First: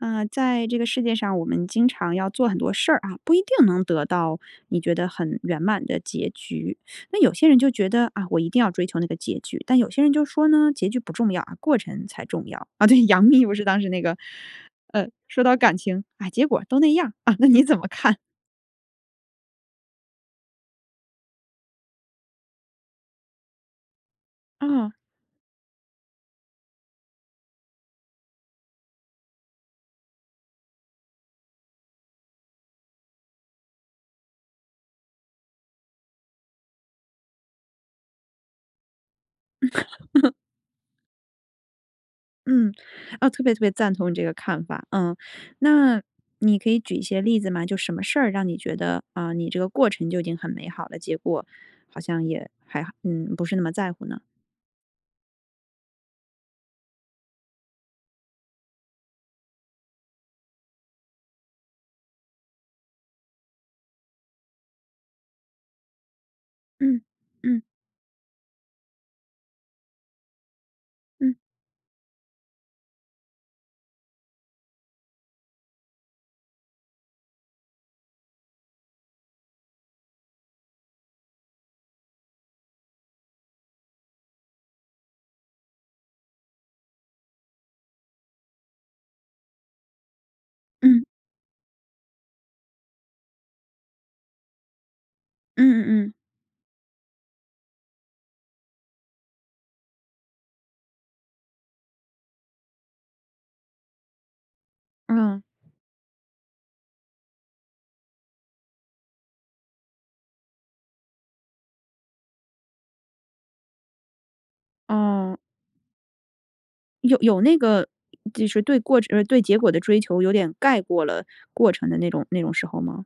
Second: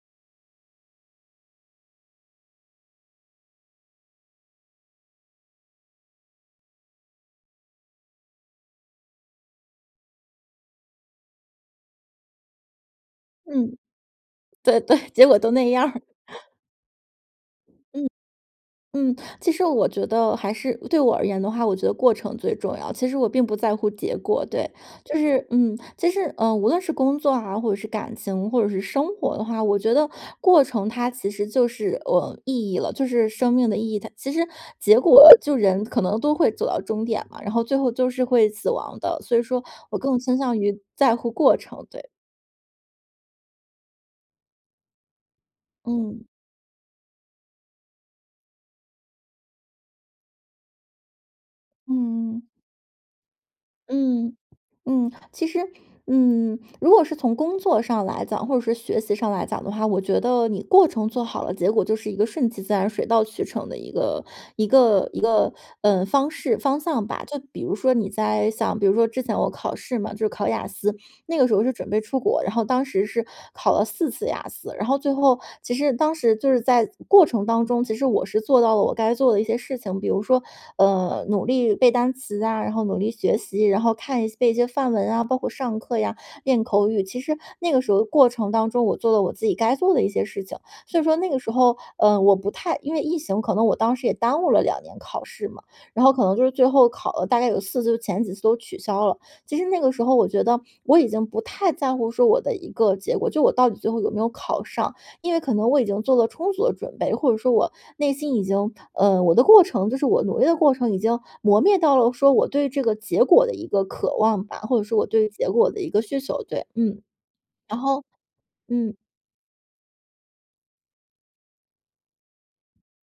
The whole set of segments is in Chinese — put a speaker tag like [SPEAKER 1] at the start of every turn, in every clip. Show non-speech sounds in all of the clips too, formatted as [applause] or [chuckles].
[SPEAKER 1] 呃，在这个世界上，我们经常要做很多事儿啊，不一定能得到你觉得很圆满的结局。那有些人就觉得：“啊，我一定要追求那个结局。”但有些人就说呢：”结局不重要啊，过程才重要。“啊，对，杨幂不是
[SPEAKER 2] 嗯，
[SPEAKER 1] 当时那个，
[SPEAKER 2] 对对，
[SPEAKER 1] 呃，
[SPEAKER 2] 结果
[SPEAKER 1] 说
[SPEAKER 2] 都
[SPEAKER 1] 到：
[SPEAKER 2] 那
[SPEAKER 1] “感
[SPEAKER 2] 样儿。
[SPEAKER 1] 情，啊，结
[SPEAKER 2] [chuckles]
[SPEAKER 1] 果都那样儿。“啊，那你怎么
[SPEAKER 2] 嗯。
[SPEAKER 1] 看？
[SPEAKER 2] 嗯。其实我觉得还是对我而言的话，我觉得过程最重要，其实我并不在乎结果。对，
[SPEAKER 1] 嗯。
[SPEAKER 2] 就是嗯，其实，嗯，无论是工作啊，或者是感情，或者是生活的话，我觉得过程它其实就是，呃，意义了，就是生命的意义它其实结果就人可能都会走到终点嘛。然后最后就是会死亡的，所以说我更
[SPEAKER 1] [laughs]
[SPEAKER 2] 倾向于在乎过程，对。
[SPEAKER 1] 嗯，啊，特别特别赞同你这个看法，嗯。那
[SPEAKER 2] 嗯。
[SPEAKER 1] 你可以举一些例子吗？就什么事儿让你觉得，呃，你这个过程就已经很美好了？结果好像
[SPEAKER 2] 嗯。
[SPEAKER 1] 也还嗯，不是那么在乎呢？
[SPEAKER 2] 嗯。嗯。其实，嗯，如果是从工作上来讲或者说学习上来讲的话，我觉得你过程做好了，结果就是一个顺其自然、水到渠成的一个一个一个，呃，方式、方
[SPEAKER 1] 嗯。
[SPEAKER 2] 向吧。就
[SPEAKER 1] 嗯。
[SPEAKER 2] 比如说你在像比如说之前我考试嘛，就是考雅思，
[SPEAKER 1] 嗯。
[SPEAKER 2] 那个时候是准备出国，然后当时是考了4次雅思，然后最后其实当时就是在过程当中，其实我是做到了我该做的一些事情。比如说，呃，努力背单词啊，然后努力学习，然后看一些背一些范文啊，包括上课呀、练口语，其实那个时候的过程当中，我做了我自己该做的一些事情。所
[SPEAKER 1] 嗯。
[SPEAKER 2] 以说那个时候，呃，我不太因为疫情可能我当时也耽误了2年考试嘛，
[SPEAKER 1] 嗯
[SPEAKER 2] 然
[SPEAKER 1] 嗯
[SPEAKER 2] 后
[SPEAKER 1] 嗯。
[SPEAKER 2] 可能就是最后考了大概有4次，就前几次都取消了。其实那个时候我觉得我已经不太在乎说我的一个结果，就我到底最后有没有考上，因为
[SPEAKER 1] 嗯。
[SPEAKER 2] 可能我已经做了充足的准备，或者说我内心已经呃，我的过程就是我努力的过程已经磨灭到了说，我对这个结果的一个渴望吧，或者说我对
[SPEAKER 1] 哦。
[SPEAKER 2] 结果的一个需求，对，嗯。
[SPEAKER 1] 有有那
[SPEAKER 2] 然
[SPEAKER 1] 个，
[SPEAKER 2] 后
[SPEAKER 1] 就是对
[SPEAKER 2] 嗯。
[SPEAKER 1] 过程就是对结果的追求有点盖过了过程的那种那种时候吗？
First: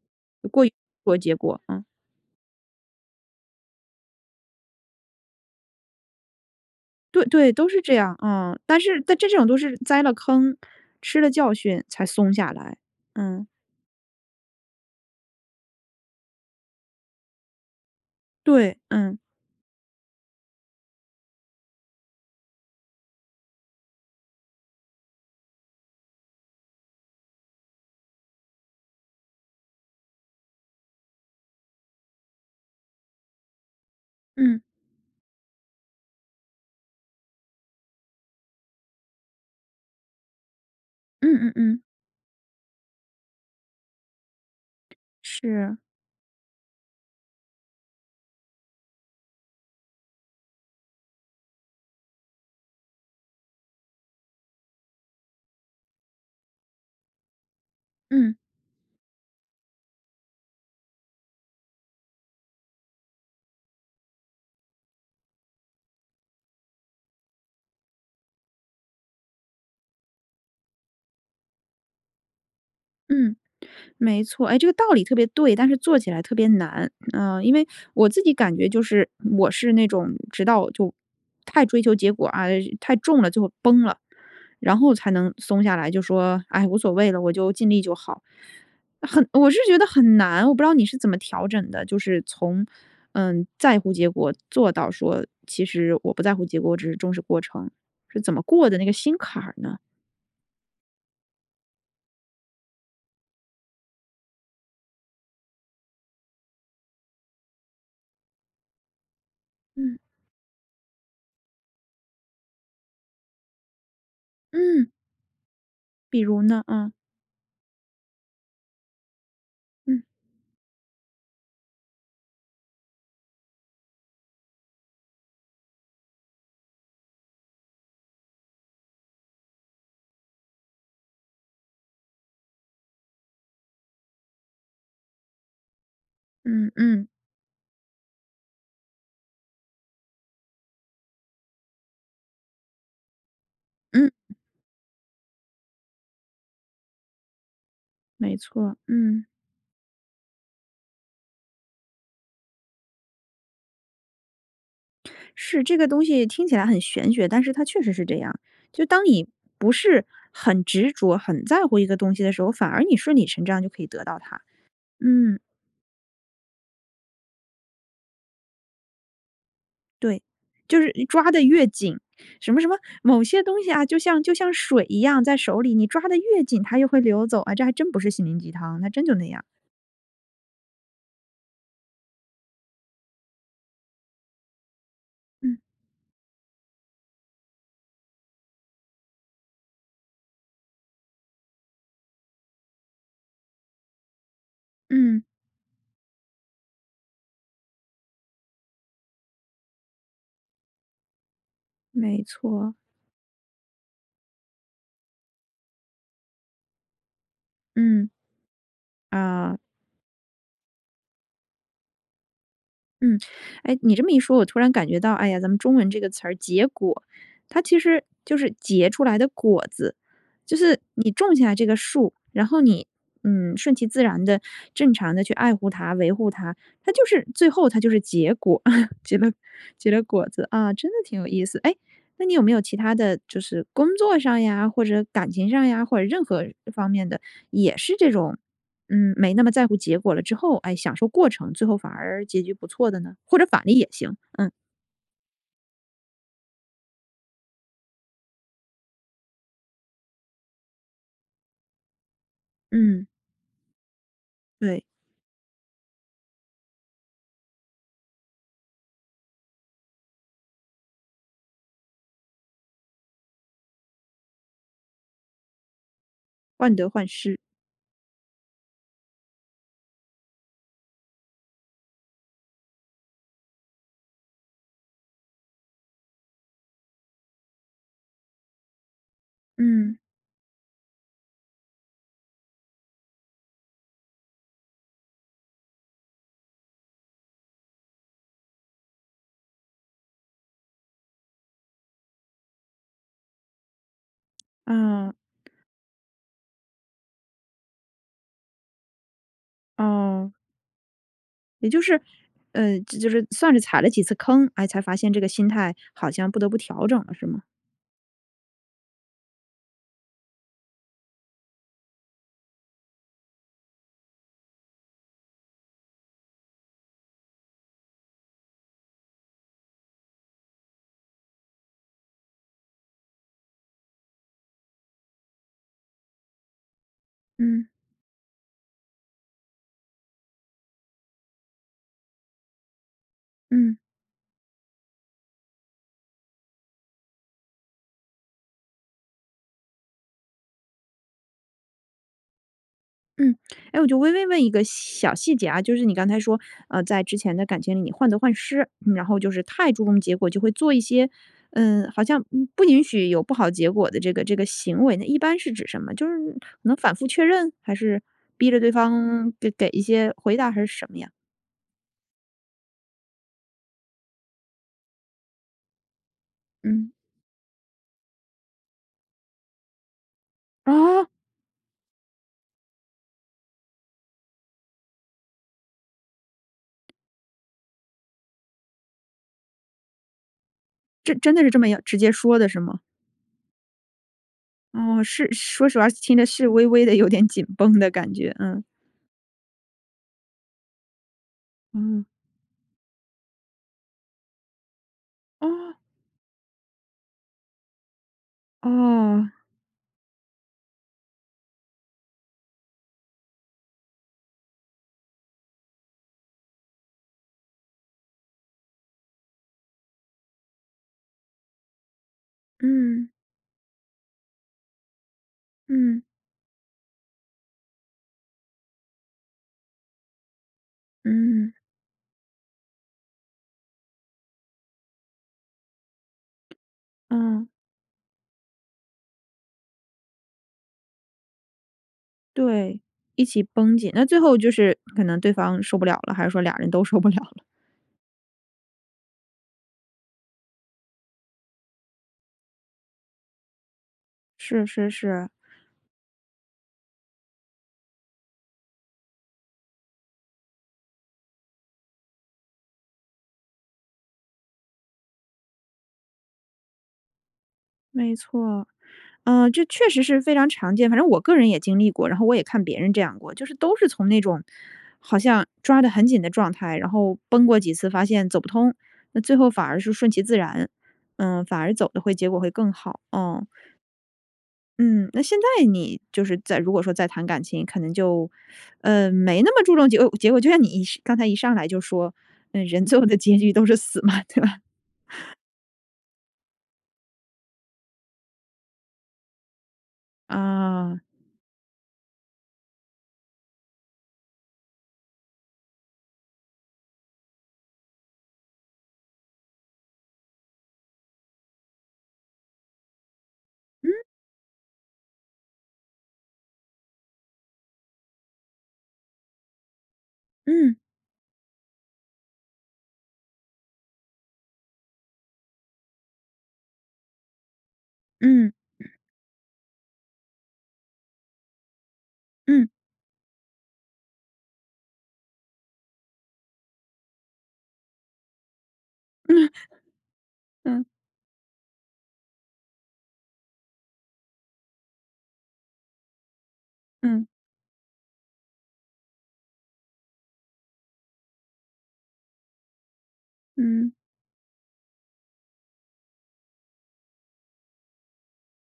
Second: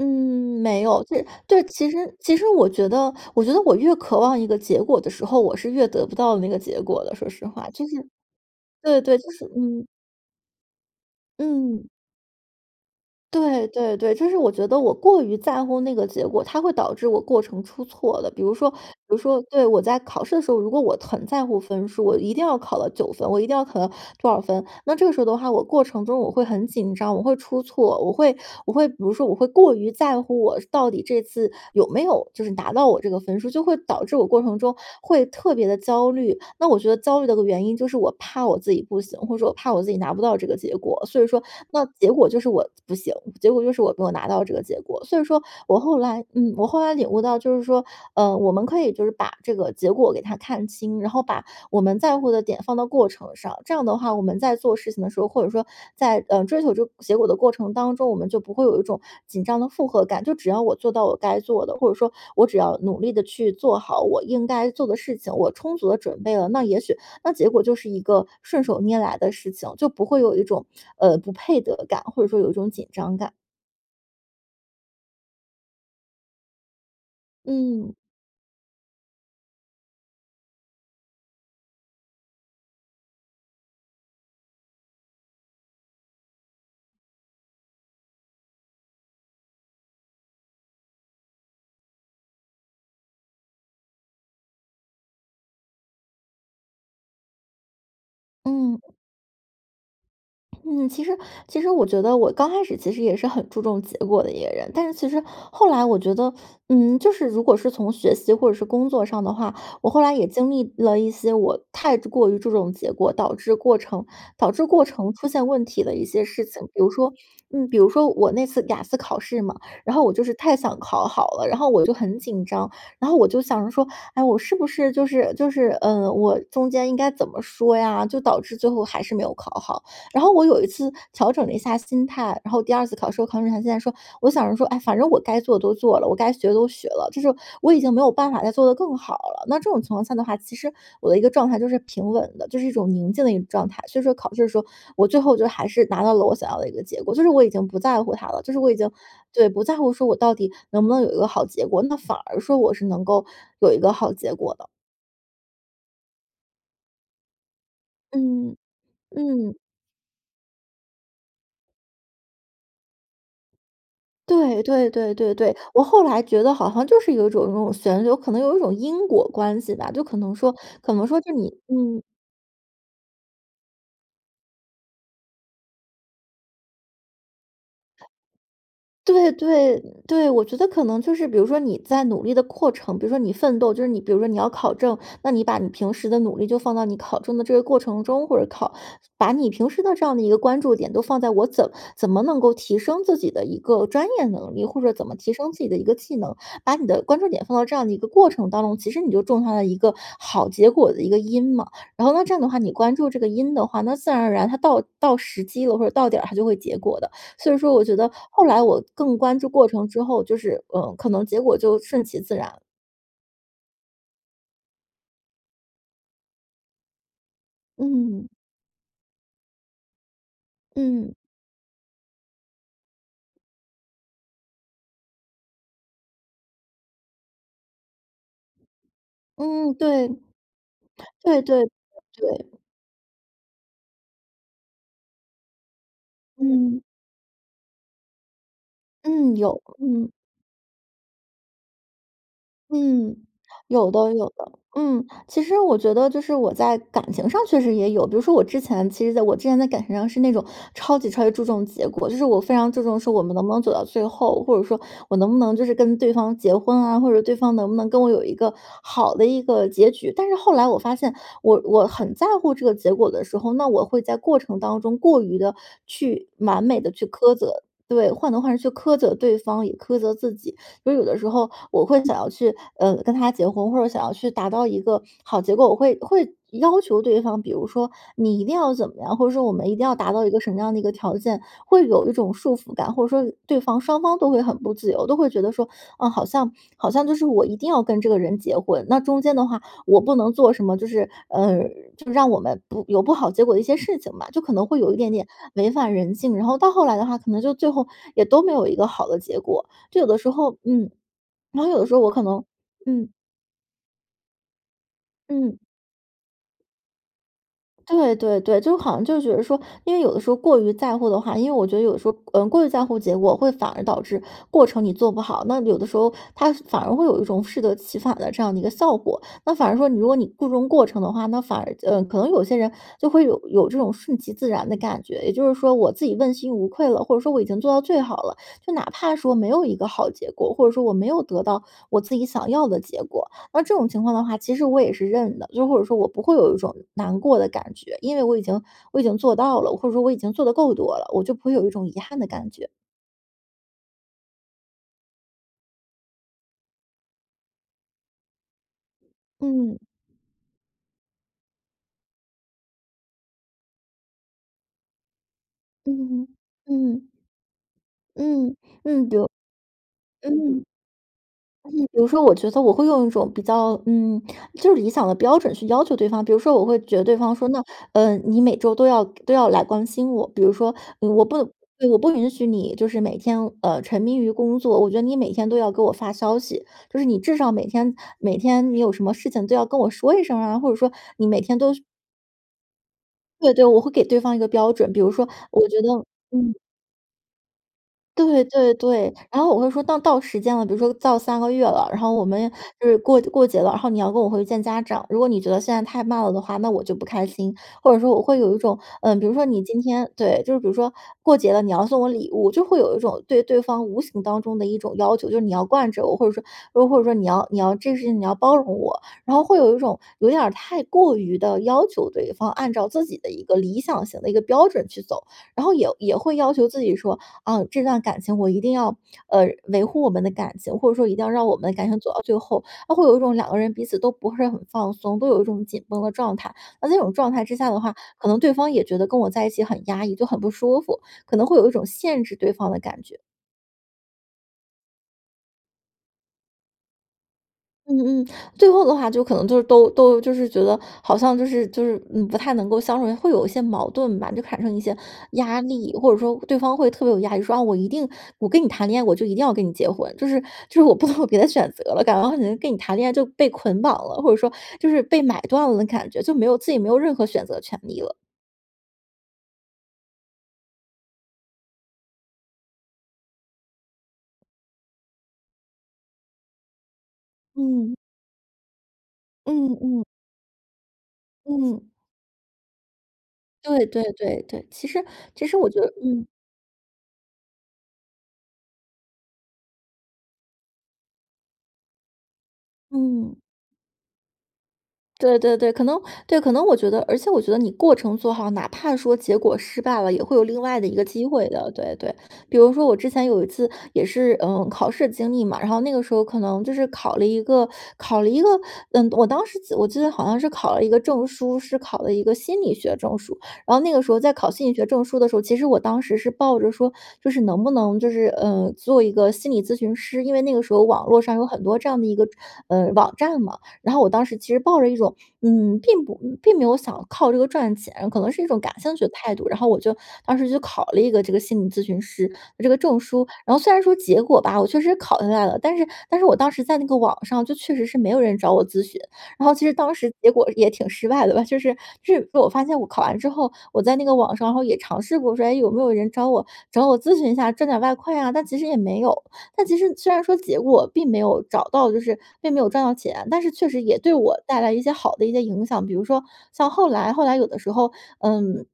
[SPEAKER 2] 嗯，
[SPEAKER 1] 过于
[SPEAKER 2] 没有。
[SPEAKER 1] 的
[SPEAKER 2] 对
[SPEAKER 1] 结果，
[SPEAKER 2] 对，
[SPEAKER 1] 啊。
[SPEAKER 2] 其实其实我觉得我觉得我越渴望一个结果的时候，我是越得不到那个结果的，
[SPEAKER 1] 对
[SPEAKER 2] 说实
[SPEAKER 1] 对，都
[SPEAKER 2] 话，
[SPEAKER 1] 是
[SPEAKER 2] 就
[SPEAKER 1] 这
[SPEAKER 2] 是
[SPEAKER 1] 样，啊，但
[SPEAKER 2] 对
[SPEAKER 1] 是
[SPEAKER 2] 对，
[SPEAKER 1] 但这
[SPEAKER 2] 就是
[SPEAKER 1] 种都是
[SPEAKER 2] 嗯。
[SPEAKER 1] 栽了坑、吃了教训
[SPEAKER 2] 嗯。
[SPEAKER 1] 才松下来，嗯。
[SPEAKER 2] 对对对，就是我觉得我过于在乎那个结果，它会导致我过程出错的。比如说比
[SPEAKER 1] 对，嗯。
[SPEAKER 2] 如说对，我在考试的时候，如果我很在乎分数，我一定要考到9分，我一定要考到多少分。那这个时候的话我过程中我会很紧张、我会出错，我会我会比如说我会过于在乎，我是到底这次有没有就是拿到我这个分数，就会导致我过程
[SPEAKER 1] 嗯。
[SPEAKER 2] 中会特别地焦虑。那我觉得焦虑的个原因就是我怕我自己不行，或者说我怕我自己拿不到这个结果，所以
[SPEAKER 1] 嗯
[SPEAKER 2] 说
[SPEAKER 1] 嗯嗯。
[SPEAKER 2] 那结果就是我不行，结果就是我没有拿到这个结果。所以说
[SPEAKER 1] 是。
[SPEAKER 2] 我后来嗯，我后来领悟到，就是说，呃，我们可以就是把这个结果给它看清，然后把我们在乎的点放到过程上。这样的话，我们在做事情的时候，或者说在，呃，追求这个结果的过程当中，我们
[SPEAKER 1] 嗯。
[SPEAKER 2] 就不会有一种紧张的负荷感。就只要我做到我该做的，或者说我只要努力地去做好我应该做的事情，我充足地准备了，那也许那结果就是一个顺手拈来的事情，就不会有一种，呃，不配得感，或者说有一种紧张感。
[SPEAKER 1] 嗯，没错。诶，这个道理特别对，但是做起来特别难。呃，因为
[SPEAKER 2] 嗯。
[SPEAKER 1] 我自己感觉就是我是那种直到就太追求结果，啊，太重了就崩了，然后才能松下来，就说：唉，无所谓了，我就尽力就好。“很我是觉得很难，我不知道你是怎么调整的？就是从，嗯，在乎结果，做到说：“其实我不在乎结果，我只是重视过程。”是怎么过的
[SPEAKER 2] 嗯。
[SPEAKER 1] 那个心坎儿呢？
[SPEAKER 2] 嗯，其实其实我觉得我刚开始其实也是很注重结果的一个人，但是其实后来我觉得，嗯，就是如果是从学习或者是工作上的话，我
[SPEAKER 1] 嗯。
[SPEAKER 2] 后来也经历了一些我太之过于注重结果，导致过程导致过
[SPEAKER 1] 嗯。
[SPEAKER 2] 程出现问题的一
[SPEAKER 1] 比
[SPEAKER 2] 些
[SPEAKER 1] 如
[SPEAKER 2] 事
[SPEAKER 1] 呢？
[SPEAKER 2] 情。比如
[SPEAKER 1] 嗯。
[SPEAKER 2] 说嗯，比如说我那次雅思考试嘛，然
[SPEAKER 1] 嗯。
[SPEAKER 2] 后我就是太想考好了，然后我就很紧张，然后我就想着说，哎我是不是就是就是呃，我中间应该怎么说呀，就导致最后还是没有考好。然后我有一次调整了一下心态，然后第2次考试，我考试之前竟然说，我想着说，哎，反正我该做的都做了，我该学的都
[SPEAKER 1] 嗯
[SPEAKER 2] 学
[SPEAKER 1] 嗯。
[SPEAKER 2] 了，就是说我已经没有办法再做得更好了，那这种情况下的话呢，其实我的一个状态就是平稳的，就是一种宁静的一种状态，所以
[SPEAKER 1] 嗯。
[SPEAKER 2] 说考试的时候我最后就还是拿到了我想要的一个结果，就是我已经不在乎它
[SPEAKER 1] 没
[SPEAKER 2] 了，就是我
[SPEAKER 1] 错，
[SPEAKER 2] 已经
[SPEAKER 1] 嗯。
[SPEAKER 2] 对，不在乎说我到底能不能有一个好结果，那反而说我是能够有一个好结果的。
[SPEAKER 1] 是，这个东西听起来很玄学，但是它确实是这样。
[SPEAKER 2] 嗯。
[SPEAKER 1] 就当你
[SPEAKER 2] 嗯。
[SPEAKER 1] 不是很执着、很在乎一个东西的时候，反而你顺理成章就可以得到它。
[SPEAKER 2] 对对对对
[SPEAKER 1] 嗯。
[SPEAKER 2] 对。我后来觉得好像就是有一种有一种旋流，可能有一种因果关系吧，就可
[SPEAKER 1] 对，
[SPEAKER 2] 能说
[SPEAKER 1] 就是
[SPEAKER 2] 可能说
[SPEAKER 1] 抓
[SPEAKER 2] 是
[SPEAKER 1] 得
[SPEAKER 2] 你
[SPEAKER 1] 越紧，
[SPEAKER 2] 嗯。
[SPEAKER 1] 什么什么某些东西啊就像就像水一样在手里，你抓得越紧它又会流走啊。这还真不是心灵鸡汤，它真就那
[SPEAKER 2] 对
[SPEAKER 1] 样。
[SPEAKER 2] 对，对，我觉得可能就是比如说你在努力的过程比如说你奋斗，就是你比如说你要考证，那你把
[SPEAKER 1] 嗯。
[SPEAKER 2] 你平时的努力就放到你考证的这个过程中，或者考把你平时的这样的一个关注点都放在我怎怎么能够提升自己的一个专业能力，或者怎么
[SPEAKER 1] 嗯。
[SPEAKER 2] 提升自己的一个技能，把你的关注点放到这样的一个过程当中，其实你就种下了一个好结果的一个因嘛。然后
[SPEAKER 1] 没
[SPEAKER 2] 那这样的话，你
[SPEAKER 1] 错。
[SPEAKER 2] 关注这个因的话，那自然而然它到到时机了或者到点儿它就会结果的。所以说我觉
[SPEAKER 1] 嗯。
[SPEAKER 2] 得后来我更关注
[SPEAKER 1] 啊。
[SPEAKER 2] 过程之后，就是，呃，可能结果就顺其自然了。
[SPEAKER 1] 嗯。哎，你这么一说，我突然感觉到哎呀，咱们中文这个词儿，结果，它其实
[SPEAKER 2] 嗯。
[SPEAKER 1] 就是结出来的果子，就是你
[SPEAKER 2] 嗯。
[SPEAKER 1] 种下这个树，然后你，嗯，顺其自然地正常地去爱护它，维护它，它就是最后它就是结果，[chuckles] 结了
[SPEAKER 2] 嗯，
[SPEAKER 1] 结了
[SPEAKER 2] 对。
[SPEAKER 1] 果子啊，真的挺有
[SPEAKER 2] 对
[SPEAKER 1] 意思。
[SPEAKER 2] 对对
[SPEAKER 1] 哎，那你有没
[SPEAKER 2] 对。
[SPEAKER 1] 有其它的就是工作上呀或者感情上呀，或者任何
[SPEAKER 2] 嗯。
[SPEAKER 1] 方面的也是这种，嗯，没
[SPEAKER 2] 嗯，
[SPEAKER 1] 那么
[SPEAKER 2] 有，
[SPEAKER 1] 在乎结
[SPEAKER 2] 嗯。
[SPEAKER 1] 果了之后，哎，享受过程最后反而结局不错的呢？
[SPEAKER 2] 嗯，
[SPEAKER 1] 或者反例也
[SPEAKER 2] 有的
[SPEAKER 1] 行。
[SPEAKER 2] 有
[SPEAKER 1] 嗯。
[SPEAKER 2] 的，嗯。其实我觉得就是我在感情上确实也有，比如说我之前其实在我之前在感情上是那种超级超级注重结果，就是我非常注重
[SPEAKER 1] 嗯。
[SPEAKER 2] 说我们能不能走到最后，或者说
[SPEAKER 1] 对。
[SPEAKER 2] 我能不能就是跟对方结婚啊，或者对方能不能跟我有一个好的一个结局。但是后来我发现我我很在乎这个结果的时候，那我会在过程当中过于地去完
[SPEAKER 1] 患
[SPEAKER 2] 美
[SPEAKER 1] 得
[SPEAKER 2] 地去
[SPEAKER 1] 患
[SPEAKER 2] 苛
[SPEAKER 1] 失。
[SPEAKER 2] 责对，患得患失去苛责对方也苛责自己，所以有的时候我会想要去，呃，跟他结婚，或者想要去达到一个好结果，我会会要求对方，比如说你一定要怎么样，或者说我们一定要
[SPEAKER 1] 嗯。
[SPEAKER 2] 达到一个什么样的一个条件，会有一种束缚感，或者说对方双方都会很不自由，都会觉得说，啊，好像好像就是我一定要跟这个人结婚，那中间的话我不能做什么，就是，呃，就让我们不有不好结果的一些事情吧，就可能会有一
[SPEAKER 1] 啊。
[SPEAKER 2] 点点违反人性，然后到后来的话，可能就最后也都没有一个好的结果，就有的
[SPEAKER 1] 哦。
[SPEAKER 2] 时候嗯。然
[SPEAKER 1] 也
[SPEAKER 2] 后有
[SPEAKER 1] 就
[SPEAKER 2] 的时
[SPEAKER 1] 是，
[SPEAKER 2] 候我可能
[SPEAKER 1] 呃，
[SPEAKER 2] 嗯。
[SPEAKER 1] 就是算是踩了几次坑，哎，才发现这个心
[SPEAKER 2] 嗯。
[SPEAKER 1] 态好像不得不调整了是吗？
[SPEAKER 2] 对对对，就好像就觉得说，因为有的时候过于在乎的话因为我觉得有时候，呃，过于在乎结果会反而导致过程你做不好，那有的时候它反而会有一种适得其反的这样的一个效果，那反而说你如果你注重过程的话，那反而呃，可能有些人就会有有这种顺其自然的感觉。也就是说我自己问心无愧了，或者说我已经
[SPEAKER 1] 嗯。
[SPEAKER 2] 做到最好了，就哪怕说没有一个好结果，或者说我没有得到我自己想要的结果。而这
[SPEAKER 1] 嗯。
[SPEAKER 2] 种情况的话，其实我也是认的，就或者说我不会有一种难过的感觉，因为我已经我已经做到了，或者说我已经做得够多了，我就不会有一种遗憾的感觉。
[SPEAKER 1] 嗯。诶我就微微问一个小细节啊，就是你刚才说，呃，在之前的感情里患得患失，然后就是太
[SPEAKER 2] 嗯。
[SPEAKER 1] 注重结果就会做一些，呃，好像不允许有不好结果的这个这个行为呢一般是指什么？就是
[SPEAKER 2] 嗯
[SPEAKER 1] 能反
[SPEAKER 2] 嗯，
[SPEAKER 1] 复
[SPEAKER 2] 嗯。
[SPEAKER 1] 确认？还是逼
[SPEAKER 2] 嗯，
[SPEAKER 1] 着对
[SPEAKER 2] 嗯，比如
[SPEAKER 1] 方得给一些回答还
[SPEAKER 2] 嗯。
[SPEAKER 1] 是什么呀？
[SPEAKER 2] 嗯，比如说我觉得我会用一种比较嗯，就是理想的标准去要求对方，比如说我会
[SPEAKER 1] 嗯。
[SPEAKER 2] 觉得对方说，那，呃，你每周都要都要来关心我，比如说
[SPEAKER 1] 啊？
[SPEAKER 2] 我不我不允许你就是每天，呃，沉迷于工作，我觉得你每天都要给我发消息，就是你至少每天每天你有什么事情都要跟我说一声儿啊，或者说
[SPEAKER 1] 这
[SPEAKER 2] 你
[SPEAKER 1] 真
[SPEAKER 2] 每
[SPEAKER 1] 的是
[SPEAKER 2] 天
[SPEAKER 1] 这么
[SPEAKER 2] 都
[SPEAKER 1] 样直接说的是吗？
[SPEAKER 2] 对对，我会给对方一个标准，比
[SPEAKER 1] 哦，
[SPEAKER 2] 如
[SPEAKER 1] 是
[SPEAKER 2] 说
[SPEAKER 1] 说
[SPEAKER 2] 我
[SPEAKER 1] 实
[SPEAKER 2] 觉
[SPEAKER 1] 话
[SPEAKER 2] 得
[SPEAKER 1] 听着是
[SPEAKER 2] 嗯。
[SPEAKER 1] 微微地有点紧绷的感觉。
[SPEAKER 2] 对
[SPEAKER 1] 嗯。
[SPEAKER 2] 对对，然后我会说当到时间了，比如说到3个月了，然
[SPEAKER 1] 嗯。
[SPEAKER 2] 后我们就是过过节了，然后你要跟我回去见家长，如果你觉得现
[SPEAKER 1] 哦。
[SPEAKER 2] 在太慢了的话，那我就不开心。或者说我会有一种，呃，比
[SPEAKER 1] 哦。
[SPEAKER 2] 如说你今天对，就比如说过节了，你要送我礼物，就会有一种对对方无形当中的一种要求，就是你要惯着我，或者说又或者说你要你要这个事情你要包容我，然后会有一种有点儿太过于地要求对方按照自
[SPEAKER 1] 嗯。
[SPEAKER 2] 己的一个理想型的一个标准去走。然后也
[SPEAKER 1] 嗯。
[SPEAKER 2] 也会要求自己说：“啊，这段感情我一定要，呃维护我们的感情，或者说一定要让
[SPEAKER 1] 嗯。
[SPEAKER 2] 我们的感情走到最后。”它会有一种两个人彼此都不是很放松，都有一种紧绷的状态。那在这种状态
[SPEAKER 1] 嗯。
[SPEAKER 2] 之下的话，可能对方也觉得跟我在一起很压抑，就很不舒服，可能会有一种限制对方的
[SPEAKER 1] 对，
[SPEAKER 2] 感觉。
[SPEAKER 1] 一起绷紧。那最后就是可能对方受不了了，还是说俩儿人都受不了了？
[SPEAKER 2] 嗯嗯，最后的话就可能就是都都就是觉得好像就是就是，嗯，不太能够相处，会有一些矛盾吧。就产
[SPEAKER 1] 是
[SPEAKER 2] 生一
[SPEAKER 1] 是
[SPEAKER 2] 些
[SPEAKER 1] 是。
[SPEAKER 2] 压力，或者说对方会特别有压力，说：“啊，我一定我跟你谈恋爱，我就一定要跟你结婚。”就是就是我不能有别的选择了，感觉好像跟你谈恋爱就被捆绑了，或者说就是被买断了的感觉，就没有自己没有任何选择权利
[SPEAKER 1] 没
[SPEAKER 2] 了。
[SPEAKER 1] 错。呃，这确实是非常常见。反正我个人也经历过，然后我也看别人这样过，就是都是从那种好像抓得很紧的状态然后崩过几次
[SPEAKER 2] 嗯。
[SPEAKER 1] 发现走不通，那最后反
[SPEAKER 2] 嗯
[SPEAKER 1] 而是
[SPEAKER 2] 嗯。
[SPEAKER 1] 顺其自然，呃，反而
[SPEAKER 2] 嗯。
[SPEAKER 1] 走得会结果会更好，嗯。
[SPEAKER 2] 对对对对。其实
[SPEAKER 1] 嗯，那现
[SPEAKER 2] 其实
[SPEAKER 1] 在
[SPEAKER 2] 我觉得
[SPEAKER 1] 你就
[SPEAKER 2] 嗯。
[SPEAKER 1] 是再如果说再谈感情，可能就，呃，没那么注重结果结果。就像你是刚才一上来就说：“嗯，人最后的结
[SPEAKER 2] 嗯。
[SPEAKER 1] 局都是死嘛。”对吧？[chuckles]
[SPEAKER 2] 对对对，可能对，可能我觉得而且我觉得你过程做好，哪怕说结果失败了，也会有另外的一
[SPEAKER 1] 啊。
[SPEAKER 2] 个机会的，对对。比如说我之前有一次也是，呃，考试的经历嘛，然后那个时候可能就是考了一个考了一个，嗯，我当时记得我记得好像是考了一个证书，是考了一个心理学证书。然后
[SPEAKER 1] 嗯？
[SPEAKER 2] 那个时候在考心理学证书的时候，其实我当时是抱着说就是能不能就是，呃，做一个心理咨询师，因为那个时
[SPEAKER 1] 嗯。
[SPEAKER 2] 候网络上有很多这样的一个，呃，网站嘛。然后我当时其实抱着一种，嗯，并不并没有想靠这个赚钱，可能是一
[SPEAKER 1] 嗯。
[SPEAKER 2] 种感兴趣的态度。然后我就当时就考了一个这个心理咨询师，
[SPEAKER 1] 嗯。
[SPEAKER 2] 这个证书，然后虽然说结果吧，我确实考下来了，但是但是我当时在那个网上就确实是没有人找我咨询，然
[SPEAKER 1] [laughs]
[SPEAKER 2] 后其实当时结果也
[SPEAKER 1] 嗯。
[SPEAKER 2] 挺失败的吧，就是就是我发现我考完之后，我在那个网上，然后也尝试过说：”诶，有没有人找我找我咨
[SPEAKER 1] 嗯。
[SPEAKER 2] 询一下，挣点外快啊。“但其实也没有，但其实虽然说结果并没有找到就是并没有赚到钱，但是确实
[SPEAKER 1] 嗯。
[SPEAKER 2] 也对我带来一些好的一些影响。比如说像后来后来有的时候，嗯，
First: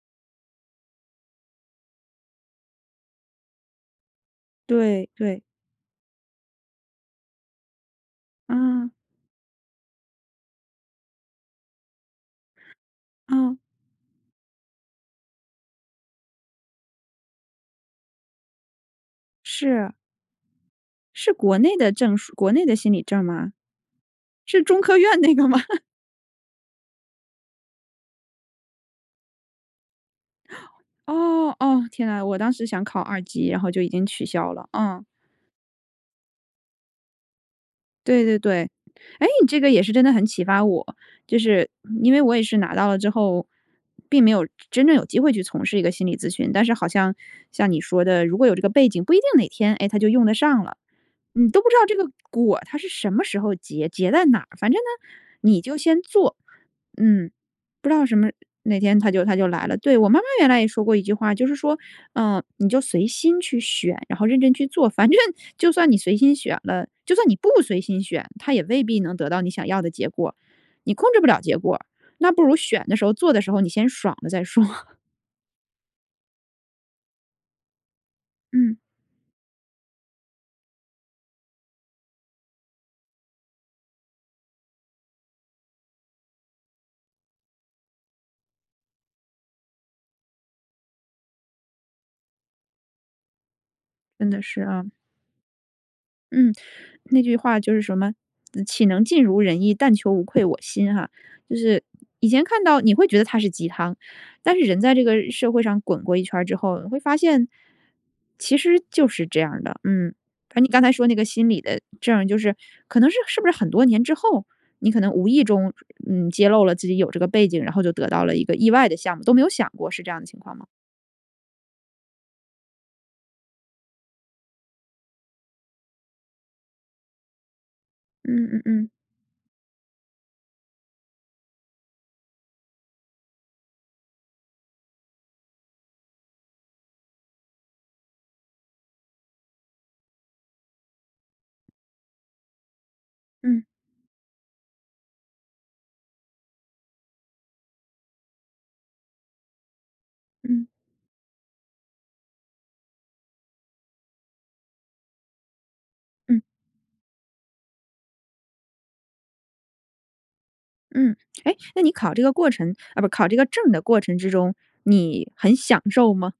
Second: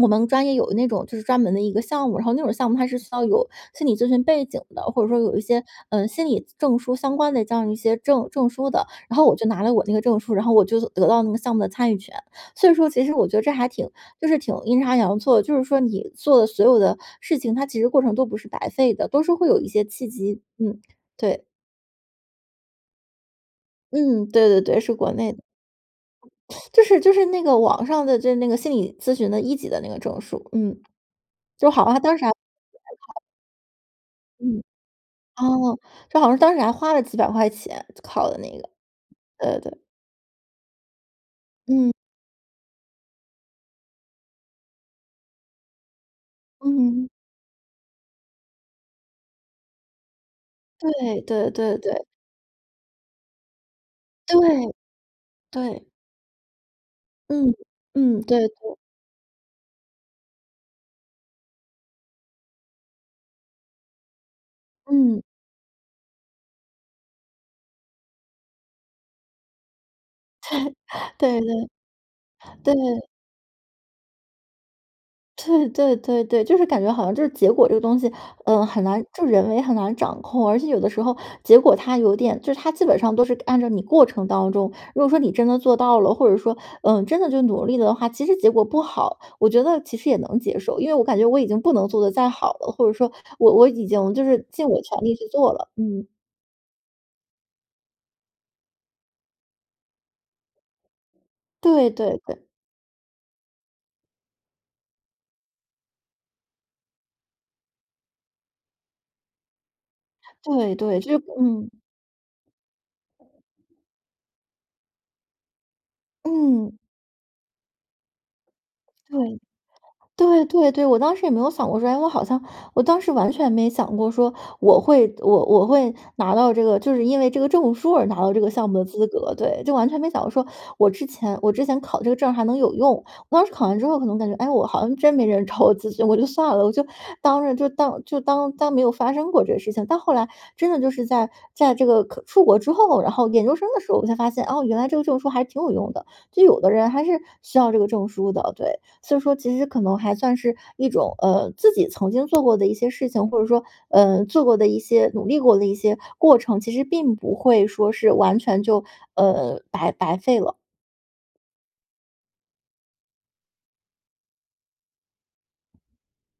[SPEAKER 2] 我们专业有那种就是专门的一个项目，然后那种项目它是需要有心理咨询背景的，或者
[SPEAKER 1] 对，
[SPEAKER 2] 说有一
[SPEAKER 1] 对。
[SPEAKER 2] 些，呃，心理证书相关的这样一些证证书的，
[SPEAKER 1] 啊。
[SPEAKER 2] 然后我就拿了我那个证书，然后我就得到那个项目的参与权。所以说其实我觉得这
[SPEAKER 1] 哦。
[SPEAKER 2] 还挺就是挺阴差阳错的，就是说你做的所有的事情，它其实过程都不是白费的，都是会有一些
[SPEAKER 1] 是。
[SPEAKER 2] 契机。嗯，
[SPEAKER 1] 是
[SPEAKER 2] 对。
[SPEAKER 1] 国内的证书国内的心理证儿吗？
[SPEAKER 2] 嗯，对对
[SPEAKER 1] 是
[SPEAKER 2] 对，
[SPEAKER 1] 中
[SPEAKER 2] 是
[SPEAKER 1] 科
[SPEAKER 2] 国
[SPEAKER 1] 院
[SPEAKER 2] 内
[SPEAKER 1] 那
[SPEAKER 2] 的。
[SPEAKER 1] 个吗？[laughs]
[SPEAKER 2] [sucks teeth] 就是就是那个网上的这那个心理咨询的1级的那个证书，嗯。
[SPEAKER 1] 哦，
[SPEAKER 2] 都
[SPEAKER 1] 哦，
[SPEAKER 2] 好啊，
[SPEAKER 1] 天
[SPEAKER 2] 当
[SPEAKER 1] 啊，
[SPEAKER 2] 时还白
[SPEAKER 1] 我当时想考
[SPEAKER 2] 考。
[SPEAKER 1] 二级，然后就已经取消
[SPEAKER 2] 嗯。
[SPEAKER 1] 了。嗯。
[SPEAKER 2] 哦，这好像当时还花了几百块钱，
[SPEAKER 1] 对
[SPEAKER 2] 考的
[SPEAKER 1] 对
[SPEAKER 2] 那个，
[SPEAKER 1] 对。诶，你这
[SPEAKER 2] 呃，
[SPEAKER 1] 个
[SPEAKER 2] 对。
[SPEAKER 1] 也是真的很启发我，就是
[SPEAKER 2] 嗯。
[SPEAKER 1] 因为我也是拿到了之后，并没有真真正有机会去从事一个心理咨询，但是好
[SPEAKER 2] 嗯。
[SPEAKER 1] 像，像你说的，如果有这个背景，不一定哪天，哎，它就用得上了，
[SPEAKER 2] 对
[SPEAKER 1] 你
[SPEAKER 2] 对
[SPEAKER 1] 都不知
[SPEAKER 2] 对
[SPEAKER 1] 道这
[SPEAKER 2] 对。
[SPEAKER 1] 个果它是什么时候结，结在哪儿？反
[SPEAKER 2] 对。
[SPEAKER 1] 正呢，你就
[SPEAKER 2] 对。
[SPEAKER 1] 先做。嗯，
[SPEAKER 2] 嗯，
[SPEAKER 1] 不知道什
[SPEAKER 2] 嗯，
[SPEAKER 1] 么
[SPEAKER 2] 对对。
[SPEAKER 1] 哪天它就它就来了。对，我妈妈原来也说过一句话，就是说：“呃，你就随心去选，然后认真去做。“反正
[SPEAKER 2] 嗯。
[SPEAKER 1] 就算你随心选了，就算你不随心选，它也未必能得到你想要的结果，
[SPEAKER 2] 对
[SPEAKER 1] 你控
[SPEAKER 2] [chuckles]
[SPEAKER 1] 制不了
[SPEAKER 2] 对-
[SPEAKER 1] 结果儿，那不如
[SPEAKER 2] 对。
[SPEAKER 1] 选的时
[SPEAKER 2] 对。
[SPEAKER 1] 候、做的时候你先爽了再说。
[SPEAKER 2] 对对对对，就是感觉好像就是结果这个东西，呃，
[SPEAKER 1] 嗯。
[SPEAKER 2] 很难就人为很难掌控。而且有的时候结果它有点就是它基本上都是按照你过程当中，如果说你真的做到了，或者说，嗯，真的就努力的话，其实结果不好，我觉得其实也能接受。因为我感觉我已经不能做得再好了，或者说我我已经就
[SPEAKER 1] 真的
[SPEAKER 2] 是
[SPEAKER 1] 是
[SPEAKER 2] 尽我
[SPEAKER 1] 啊。
[SPEAKER 2] 全力去做了。嗯。
[SPEAKER 1] 嗯，那句话就是什么，岂能尽如人意，但求无愧我心哈。就是
[SPEAKER 2] 对对
[SPEAKER 1] 以
[SPEAKER 2] 对。
[SPEAKER 1] 前看到你会觉得它是鸡汤，但是人在这个社会上滚过一圈儿之后你会发现，其实就是这样儿的。嗯，反正你
[SPEAKER 2] 对
[SPEAKER 1] 刚才
[SPEAKER 2] 对，
[SPEAKER 1] 说
[SPEAKER 2] 就
[SPEAKER 1] 那
[SPEAKER 2] 是
[SPEAKER 1] 个心理
[SPEAKER 2] 嗯。
[SPEAKER 1] 的证儿就是可能是，是不是很多年之后，你可能无意中嗯，揭露
[SPEAKER 2] 嗯。
[SPEAKER 1] 了自己有这个背景，然后就得到了一个意外的项目，都没
[SPEAKER 2] 对。
[SPEAKER 1] 有想过是这样的情
[SPEAKER 2] 对
[SPEAKER 1] 况吗？
[SPEAKER 2] 对对，我当时也没有想过说：“诶，我好像“我当时完全没想过说我会我我会拿到这个就是因为这个证书而拿到这
[SPEAKER 1] 嗯
[SPEAKER 2] 个
[SPEAKER 1] 嗯
[SPEAKER 2] 项目的
[SPEAKER 1] 嗯。
[SPEAKER 2] 资格，对。就完全没想过说我之前我之前考的这个证儿还能有用，我当时考完之后可能感觉：“诶，我好像真没人找我咨询，我就算了，我就当就当就当当没有发生过这个事情。”到后来，真的就是在在这个可出国之后，然后研究
[SPEAKER 1] 嗯。
[SPEAKER 2] 生的时候我才发现：“哦，原来这个证书还挺有用的，就有的人还是需要这个证书的。”对，所以说其实可能还算是
[SPEAKER 1] 嗯。
[SPEAKER 2] 一种，呃，自己曾经做过的一些事情，或者说，呃，做过的一些努力过的一些过
[SPEAKER 1] 嗯。
[SPEAKER 2] 程，其实并不会说是完全就，呃，白白费了。
[SPEAKER 1] 嗯。诶，那你考这个过程啊，不，考这个证的过程之中，你很享受吗？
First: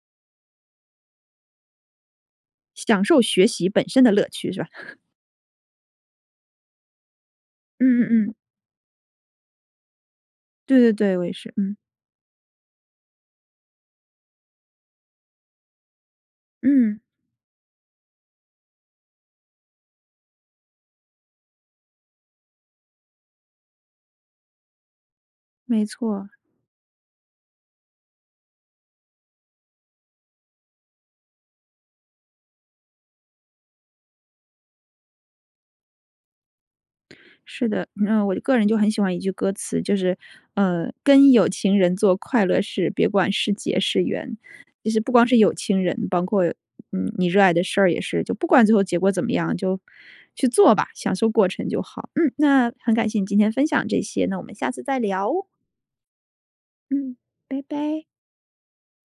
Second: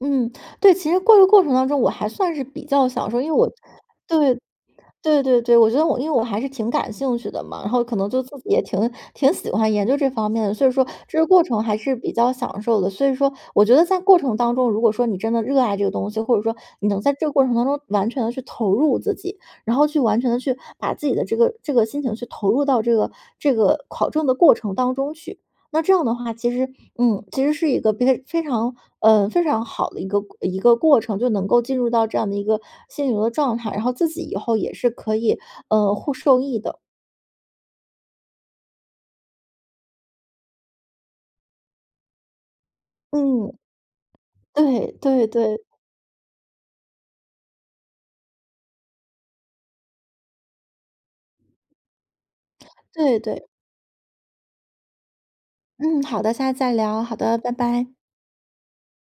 [SPEAKER 2] 嗯，对，其实过过程当中我还算是比较
[SPEAKER 1] 享
[SPEAKER 2] 享
[SPEAKER 1] 受
[SPEAKER 2] 受。因为
[SPEAKER 1] 学
[SPEAKER 2] 我
[SPEAKER 1] 习本身的乐
[SPEAKER 2] 对，
[SPEAKER 1] 趣是吧？[laughs]
[SPEAKER 2] 对对对，我觉得我因为我还是挺感兴趣的嘛，然后可
[SPEAKER 1] 嗯嗯
[SPEAKER 2] 能就自
[SPEAKER 1] 嗯。
[SPEAKER 2] 己也挺挺喜欢研究这方面的，所以
[SPEAKER 1] 对
[SPEAKER 2] 说
[SPEAKER 1] 对对，
[SPEAKER 2] 这
[SPEAKER 1] 我
[SPEAKER 2] 个
[SPEAKER 1] 也
[SPEAKER 2] 过
[SPEAKER 1] 是，
[SPEAKER 2] 程
[SPEAKER 1] 嗯。
[SPEAKER 2] 还是比较享受的。所以说我觉得在过程当中，如果说你真的热爱这个东西，或者说你
[SPEAKER 1] 嗯。
[SPEAKER 2] 能在这个过程当中完全地去投入自己，然后去完全地去把自己的这个这个心情去投入到这个这个考证的过程当中去。那
[SPEAKER 1] 没
[SPEAKER 2] 这样的
[SPEAKER 1] 错。
[SPEAKER 2] 话，其实，嗯，其实是一个比非常，呃，非常好的一个一个过程，就能够进入到这样的一个心灵的状态，然后自己以后也是可以，呃，获受益的。
[SPEAKER 1] 是的，嗯，我个人就很喜欢一句歌词，就是：“呃，跟有情人做快乐事，别管是
[SPEAKER 2] 嗯。
[SPEAKER 1] 劫是缘。”其
[SPEAKER 2] 对
[SPEAKER 1] 实不光
[SPEAKER 2] 对
[SPEAKER 1] 是有
[SPEAKER 2] 对。
[SPEAKER 1] 情人，包括，嗯，你热爱的事儿也是，就不管最后结果怎么样，就，去做吧，享受过程就好。嗯，那很感谢
[SPEAKER 2] 对
[SPEAKER 1] 你今
[SPEAKER 2] 对。
[SPEAKER 1] 天分享这些，那我们下次再聊。
[SPEAKER 2] 嗯，好的，下次再聊。好
[SPEAKER 1] 嗯。
[SPEAKER 2] 的，拜
[SPEAKER 1] 拜
[SPEAKER 2] 拜。
[SPEAKER 1] 拜。